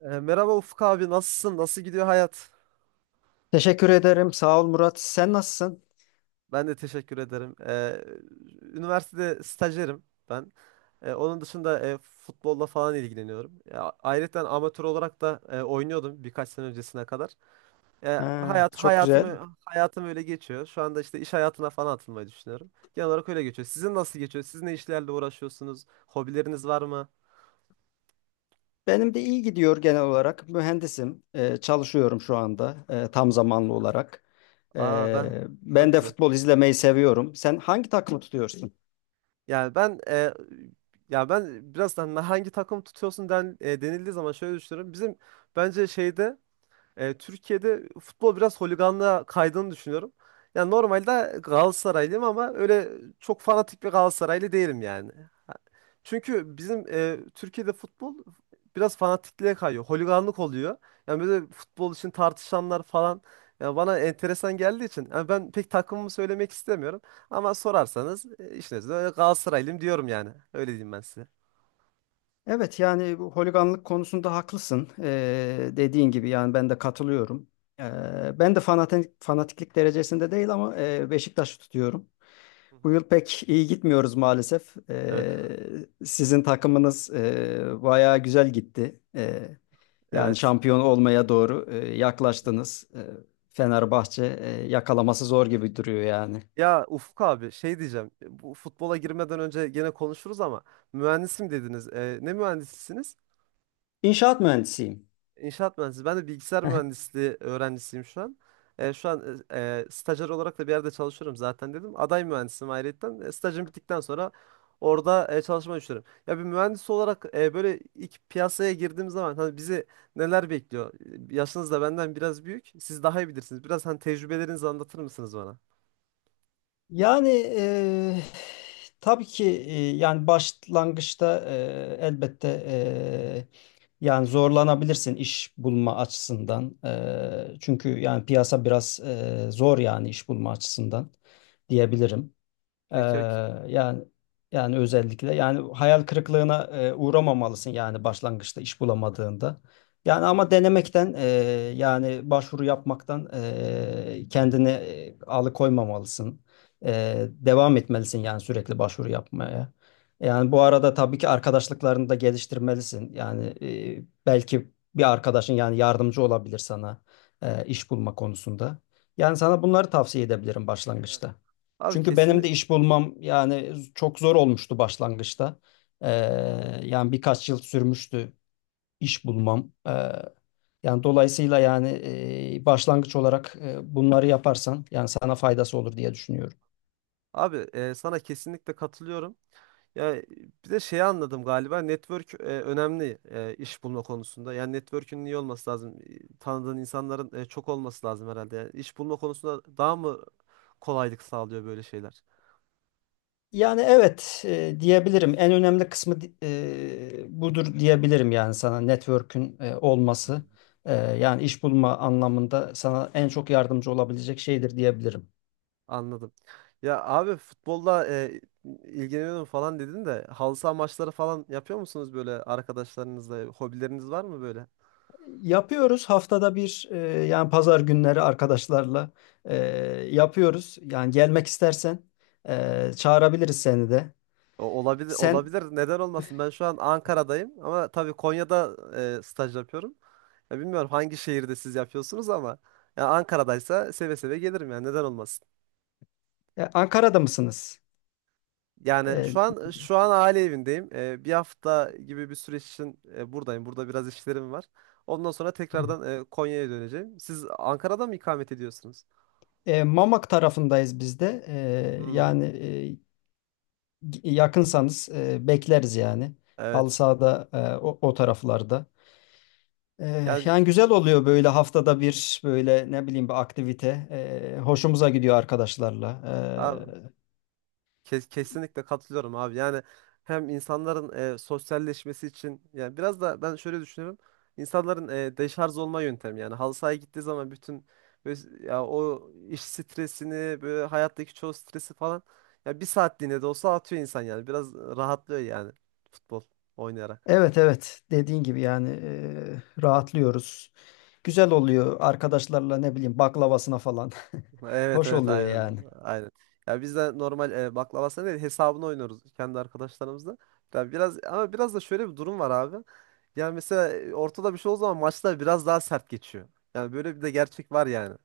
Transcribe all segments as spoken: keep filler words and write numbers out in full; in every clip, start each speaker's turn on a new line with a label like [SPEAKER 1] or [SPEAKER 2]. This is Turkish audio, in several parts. [SPEAKER 1] Ee, merhaba Ufuk abi, nasılsın? Nasıl gidiyor hayat?
[SPEAKER 2] Teşekkür ederim. Sağ ol Murat. Sen nasılsın?
[SPEAKER 1] Ben de teşekkür ederim. Ee, üniversitede stajyerim ben. Ee, onun dışında e, futbolla falan ilgileniyorum. Ya, ayrıca amatör olarak da e, oynuyordum birkaç sene öncesine kadar. Ee,
[SPEAKER 2] Ha,
[SPEAKER 1] hayat
[SPEAKER 2] çok güzel.
[SPEAKER 1] hayatımı hayatım öyle geçiyor. Şu anda işte iş hayatına falan atılmayı düşünüyorum. Genel olarak öyle geçiyor. Sizin nasıl geçiyor? Siz ne işlerle uğraşıyorsunuz? Hobileriniz var mı?
[SPEAKER 2] Benim de iyi gidiyor genel olarak. Mühendisim. Ee, çalışıyorum şu anda e, tam zamanlı olarak.
[SPEAKER 1] Aa ben,
[SPEAKER 2] Ee,
[SPEAKER 1] çok
[SPEAKER 2] ben de
[SPEAKER 1] güzel.
[SPEAKER 2] futbol izlemeyi seviyorum. Sen hangi takımı tutuyorsun?
[SPEAKER 1] Yani ben, e, ya ben biraz da hani hangi takım tutuyorsun den, e, denildiği zaman şöyle düşünüyorum. Bizim, bence şeyde, e, Türkiye'de futbol biraz holiganlığa kaydığını düşünüyorum. Yani normalde Galatasaraylıyım ama öyle çok fanatik bir Galatasaraylı değilim yani. Ha- Çünkü bizim, e, Türkiye'de futbol biraz fanatikliğe kayıyor. Holiganlık oluyor. Yani böyle futbol için tartışanlar falan yani bana enteresan geldiği için yani ben pek takımımı söylemek istemiyorum. Ama sorarsanız, e, işin özü öyle Galatasaraylıyım diyorum yani. Öyle diyeyim ben size.
[SPEAKER 2] Evet, yani bu holiganlık konusunda haklısın. Ee, dediğin gibi yani ben de katılıyorum. Ee, ben de fanatik, fanatiklik derecesinde değil ama e, Beşiktaş'ı tutuyorum.
[SPEAKER 1] Hı
[SPEAKER 2] Bu
[SPEAKER 1] hı.
[SPEAKER 2] yıl pek iyi gitmiyoruz maalesef.
[SPEAKER 1] Evet.
[SPEAKER 2] Ee, sizin takımınız e, bayağı güzel gitti. Ee, yani
[SPEAKER 1] Evet.
[SPEAKER 2] şampiyon olmaya doğru e, yaklaştınız. Ee, Fenerbahçe e, yakalaması zor gibi duruyor yani.
[SPEAKER 1] Ya Ufuk abi, şey diyeceğim. Bu futbola girmeden önce gene konuşuruz ama mühendisim dediniz. Ee, ne mühendisisiniz?
[SPEAKER 2] İnşaat mühendisiyim.
[SPEAKER 1] İnşaat mühendisi. Ben de bilgisayar mühendisliği öğrencisiyim şu an. Ee, şu an, e, e, stajyer olarak da bir yerde çalışıyorum zaten dedim. Aday mühendisim ayrıyetten. E, stajım bittikten sonra orada e, çalışmayı düşünüyorum. Ya bir mühendis olarak e, böyle ilk piyasaya girdiğim zaman hani bizi neler bekliyor? Yaşınız da benden biraz büyük. Siz daha iyi bilirsiniz. Biraz hani tecrübelerinizi anlatır mısınız bana?
[SPEAKER 2] Yani eee, tabii ki eee, yani başlangıçta eee, elbette eee, yani zorlanabilirsin iş bulma açısından. Eee, çünkü yani piyasa biraz eee, zor yani iş bulma açısından diyebilirim. Ee,
[SPEAKER 1] E, ke- ke-
[SPEAKER 2] yani yani özellikle yani hayal kırıklığına e, uğramamalısın yani başlangıçta iş bulamadığında. Yani ama denemekten e, yani başvuru yapmaktan e, kendini e, alıkoymamalısın. E, devam etmelisin yani sürekli başvuru yapmaya. Yani bu arada tabii ki arkadaşlıklarını da geliştirmelisin. Yani e, belki bir arkadaşın yani yardımcı olabilir sana e, iş bulma konusunda. Yani sana bunları tavsiye edebilirim
[SPEAKER 1] Evet.
[SPEAKER 2] başlangıçta.
[SPEAKER 1] Abi
[SPEAKER 2] Çünkü
[SPEAKER 1] kesin,
[SPEAKER 2] benim de iş bulmam yani çok zor olmuştu başlangıçta. Ee, yani birkaç yıl sürmüştü iş bulmam. Ee, yani dolayısıyla yani e, başlangıç olarak e, bunları yaparsan yani sana faydası olur diye düşünüyorum.
[SPEAKER 1] abi, e, sana kesinlikle katılıyorum. Ya, e, bir de şeyi anladım galiba, network e, önemli e, iş bulma konusunda. Yani network'ün iyi olması lazım. E, tanıdığın insanların e, çok olması lazım herhalde. Yani iş bulma konusunda daha mı kolaylık sağlıyor böyle şeyler?
[SPEAKER 2] Yani evet, e, diyebilirim. En önemli kısmı di- e, budur diyebilirim yani sana network'ün e, olması. E, yani iş bulma anlamında sana en çok yardımcı olabilecek şeydir diyebilirim.
[SPEAKER 1] Anladım. Ya abi, futbolla e, ilgileniyorum falan dedin de halı saha maçları falan yapıyor musunuz böyle arkadaşlarınızla? Hobileriniz var mı böyle?
[SPEAKER 2] Yapıyoruz haftada bir, e, yani pazar günleri arkadaşlarla e, yapıyoruz. Yani gelmek istersen e, çağırabiliriz seni de.
[SPEAKER 1] O- Olabilir,
[SPEAKER 2] Sen
[SPEAKER 1] olabilir. Neden olmasın? Ben şu an Ankara'dayım ama tabii Konya'da e, staj yapıyorum. Ya bilmiyorum hangi şehirde siz yapıyorsunuz ama ya Ankara'daysa seve seve gelirim yani, neden olmasın.
[SPEAKER 2] e, Ankara'da mısınız?
[SPEAKER 1] Yani
[SPEAKER 2] E,
[SPEAKER 1] şu an, şu an aile evindeyim. Ee, bir hafta gibi bir süreç için e, buradayım. Burada biraz işlerim var. Ondan sonra tekrardan e, Konya'ya döneceğim. Siz Ankara'da mı ikamet ediyorsunuz?
[SPEAKER 2] e, Mamak tarafındayız biz de. E,
[SPEAKER 1] Hmm,
[SPEAKER 2] yani e, yakınsanız e, bekleriz yani. Halı
[SPEAKER 1] evet.
[SPEAKER 2] sahada, e, o, o taraflarda. E,
[SPEAKER 1] Yani
[SPEAKER 2] yani güzel oluyor böyle haftada bir böyle ne bileyim bir aktivite. E, hoşumuza gidiyor arkadaşlarla.
[SPEAKER 1] abi,
[SPEAKER 2] E,
[SPEAKER 1] Ke- kesinlikle katılıyorum abi. Yani hem insanların e, sosyalleşmesi için, yani biraz da ben şöyle düşünüyorum. İnsanların e, deşarj olma yöntemi yani, halı sahaya gittiği zaman bütün böyle, ya, o iş stresini, böyle hayattaki çoğu stresi falan, ya bir saatliğine de olsa atıyor insan yani. Biraz rahatlıyor yani, futbol oynayarak.
[SPEAKER 2] Evet, evet, dediğin gibi yani eee, rahatlıyoruz. Güzel oluyor arkadaşlarla ne bileyim baklavasına falan.
[SPEAKER 1] Evet
[SPEAKER 2] Hoş
[SPEAKER 1] evet,
[SPEAKER 2] oluyor
[SPEAKER 1] aynen
[SPEAKER 2] yani.
[SPEAKER 1] aynen. Ya biz de normal, e, baklavasını değil, hesabını oynuyoruz kendi arkadaşlarımızla. Ya biraz, ama biraz da şöyle bir durum var abi. Yani mesela e, ortada bir şey olduğu zaman maçlar biraz daha sert geçiyor. Yani böyle bir de gerçek var yani.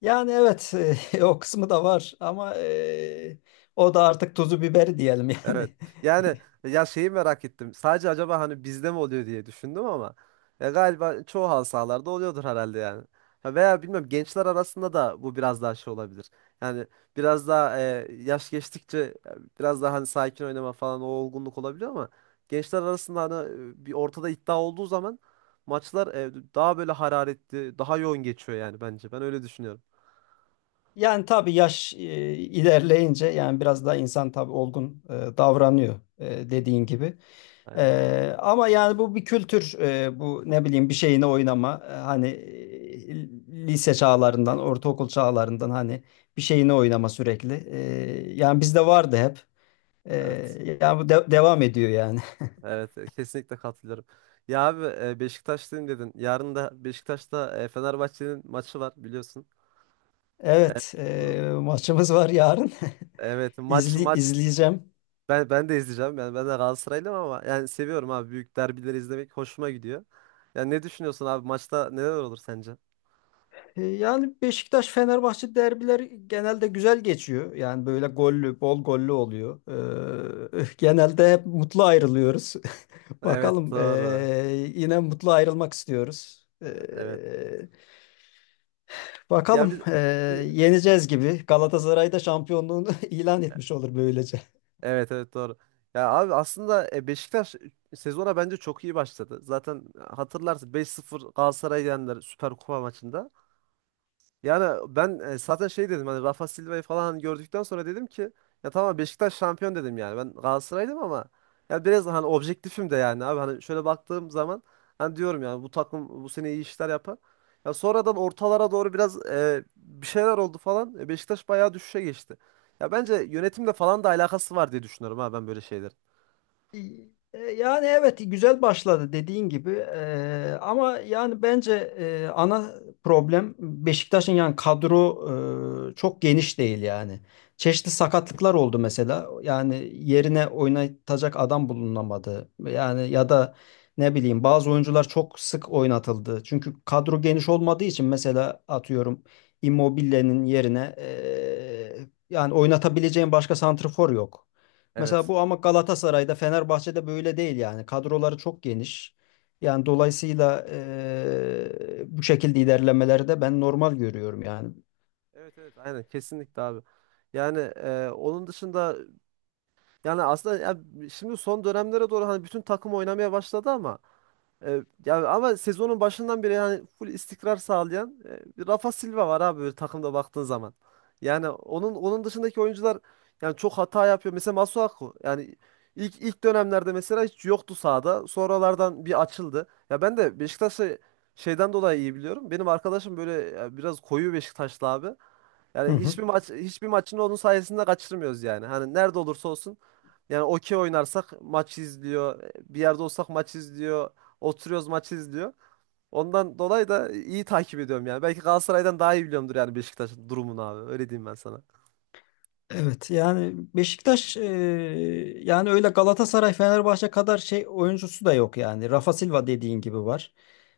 [SPEAKER 2] Yani evet, o kısmı da var ama e, o da artık tuzu biberi diyelim
[SPEAKER 1] Evet.
[SPEAKER 2] yani.
[SPEAKER 1] Yani ya, şeyi merak ettim. Sadece acaba hani bizde mi oluyor diye düşündüm ama ya galiba çoğu halı sahalarda oluyordur herhalde yani. Ha, veya bilmiyorum, gençler arasında da bu biraz daha şey olabilir. Yani biraz daha e, yaş geçtikçe e, biraz daha hani sakin oynama falan o olgunluk olabiliyor ama gençler arasında hani e, bir ortada iddia olduğu zaman maçlar e, daha böyle hararetli, daha yoğun geçiyor yani bence. Ben öyle düşünüyorum.
[SPEAKER 2] Yani tabii, yaş e, ilerleyince yani biraz daha insan tabii olgun e, davranıyor e, dediğin gibi.
[SPEAKER 1] Aynen.
[SPEAKER 2] E, ama yani bu bir kültür, e, bu ne bileyim bir şeyine oynama, E, hani e, lise çağlarından ortaokul çağlarından hani bir şeyine oynama sürekli. E, yani bizde vardı hep.
[SPEAKER 1] Evet.
[SPEAKER 2] E, yani bu de- devam ediyor yani.
[SPEAKER 1] Evet, e, kesinlikle katılıyorum. Ya abi, e, Beşiktaşlıyım dedin. Yarın da Beşiktaş'ta e, Fenerbahçe'nin maçı var biliyorsun.
[SPEAKER 2] Evet,
[SPEAKER 1] Hı.
[SPEAKER 2] e, maçımız var yarın.
[SPEAKER 1] Evet, maç
[SPEAKER 2] İzli,
[SPEAKER 1] maç
[SPEAKER 2] izleyeceğim.
[SPEAKER 1] ben ben de izleyeceğim. Yani ben de Galatasaraylıyım ama yani seviyorum abi, büyük derbileri izlemek hoşuma gidiyor. Yani ne düşünüyorsun abi, maçta neler olur sence?
[SPEAKER 2] E, yani Beşiktaş-Fenerbahçe derbileri genelde güzel geçiyor. Yani böyle gollü, bol gollü oluyor. E, genelde hep mutlu ayrılıyoruz.
[SPEAKER 1] Evet,
[SPEAKER 2] Bakalım,
[SPEAKER 1] doğru.
[SPEAKER 2] e, yine mutlu ayrılmak istiyoruz. E,
[SPEAKER 1] Evet. Ya
[SPEAKER 2] bakalım
[SPEAKER 1] biz,
[SPEAKER 2] e,
[SPEAKER 1] biz-
[SPEAKER 2] yeneceğiz gibi. Galatasaray da şampiyonluğunu ilan etmiş olur böylece.
[SPEAKER 1] evet evet, doğru. Ya abi, aslında e, Beşiktaş sezona bence çok iyi başladı. Zaten e, hatırlarsın, beş sıfır Galatasaray'ı yendiler Süper Kupa maçında. Yani ben, e, zaten şey dedim, hani Rafa Silva'yı falan hani gördükten sonra dedim ki ya tamam, Beşiktaş şampiyon dedim yani. Ben Galatasaray'dım ama ya biraz hani objektifim de yani abi, hani şöyle baktığım zaman hani diyorum yani bu takım bu sene iyi işler yapar. Ya sonradan ortalara doğru biraz e, bir şeyler oldu falan. E, Beşiktaş bayağı düşüşe geçti. Ya bence yönetimle falan da alakası var diye düşünüyorum ha, ben böyle şeylerin.
[SPEAKER 2] E, Yani evet, güzel başladı dediğin gibi. E, ama yani bence e, ana problem Beşiktaş'ın, yani kadro e, çok geniş değil yani. Çeşitli sakatlıklar oldu mesela, yani yerine oynatacak adam bulunamadı yani, ya da ne bileyim bazı oyuncular çok sık oynatıldı. Çünkü kadro geniş olmadığı için mesela atıyorum Immobile'nin yerine e, yani oynatabileceğin başka santrafor yok. Mesela
[SPEAKER 1] Evet.
[SPEAKER 2] bu, ama Galatasaray'da, Fenerbahçe'de böyle değil yani. Kadroları çok geniş. Yani dolayısıyla eee, bu şekilde ilerlemeleri de ben normal görüyorum yani.
[SPEAKER 1] Evet evet aynen, kesinlikle abi. Yani e, onun dışında, yani aslında ya şimdi son dönemlere doğru hani bütün takım oynamaya başladı ama e, ya ama sezonun başından beri yani full istikrar sağlayan e, bir Rafa Silva var abi, böyle takımda baktığın zaman. Yani onun onun dışındaki oyuncular yani çok hata yapıyor. Mesela Masuaku yani ilk ilk dönemlerde mesela hiç yoktu sahada. Sonralardan bir açıldı. Ya ben de Beşiktaş'ı şeyden dolayı iyi biliyorum. Benim arkadaşım böyle, ya biraz koyu Beşiktaşlı abi.
[SPEAKER 2] Hı
[SPEAKER 1] Yani
[SPEAKER 2] hı.
[SPEAKER 1] hiçbir maç, hiçbir maçın onun sayesinde kaçırmıyoruz yani. Hani nerede olursa olsun yani, okey oynarsak maç izliyor. Bir yerde olsak maç izliyor. Oturuyoruz maç izliyor. Ondan dolayı da iyi takip ediyorum yani. Belki Galatasaray'dan daha iyi biliyorumdur yani Beşiktaş'ın durumunu abi. Öyle diyeyim ben sana.
[SPEAKER 2] Evet, yani Beşiktaş e, yani öyle Galatasaray, Fenerbahçe kadar şey oyuncusu da yok yani. Rafa Silva dediğin gibi var.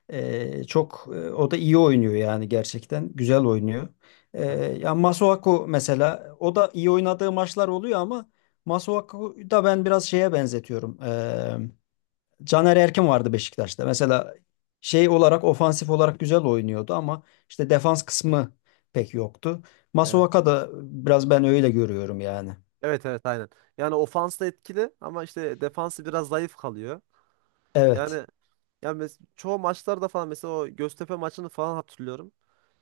[SPEAKER 2] E, çok e, o da iyi oynuyor yani, gerçekten güzel oynuyor. E,
[SPEAKER 1] Evet.
[SPEAKER 2] ya Masuaku mesela, o da iyi oynadığı maçlar oluyor ama Masuaku da ben biraz şeye benzetiyorum. Caner Erkin vardı Beşiktaş'ta. Mesela şey olarak, ofansif olarak güzel oynuyordu ama işte defans kısmı pek yoktu.
[SPEAKER 1] Evet.
[SPEAKER 2] Masuaka da biraz ben öyle görüyorum yani.
[SPEAKER 1] Evet evet aynen. Yani ofans da etkili ama işte defansı biraz zayıf kalıyor.
[SPEAKER 2] Evet.
[SPEAKER 1] Yani yani mes- çoğu maçlarda falan, mesela o Göztepe maçını falan hatırlıyorum.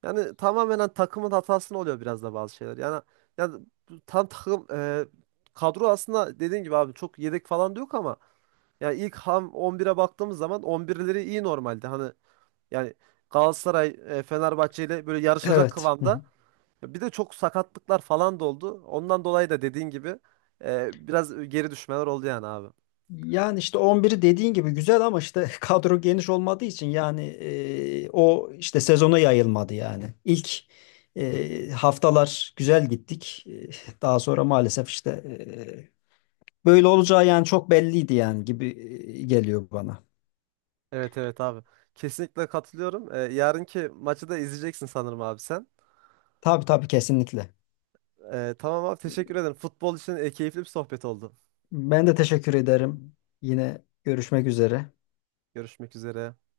[SPEAKER 1] Yani tamamen hani takımın hatasını oluyor biraz da bazı şeyler. Yani yani bu tam takım, e, kadro aslında dediğin gibi abi, çok yedek falan da yok ama yani ilk ham on bire baktığımız zaman on birleri iyi normalde. Hani yani Galatasaray, e, Fenerbahçe ile böyle yarışacak
[SPEAKER 2] Evet. Hı hı.
[SPEAKER 1] kıvamda. Bir de çok sakatlıklar falan da oldu. Ondan dolayı da dediğin gibi e, biraz geri düşmeler oldu yani abi.
[SPEAKER 2] Yani işte on biri dediğin gibi güzel ama işte kadro geniş olmadığı için yani e, o işte sezona yayılmadı yani. İlk e, haftalar güzel gittik. E, Daha sonra maalesef işte e, böyle olacağı yani çok belliydi yani gibi e, geliyor bana.
[SPEAKER 1] Evet evet abi. Kesinlikle katılıyorum. E, yarınki maçı da izleyeceksin sanırım abi sen.
[SPEAKER 2] Tabii tabii, kesinlikle.
[SPEAKER 1] E, tamam abi, teşekkür ederim. Futbol için e, keyifli bir sohbet oldu.
[SPEAKER 2] Ben de teşekkür ederim. Yine görüşmek üzere.
[SPEAKER 1] Görüşmek üzere.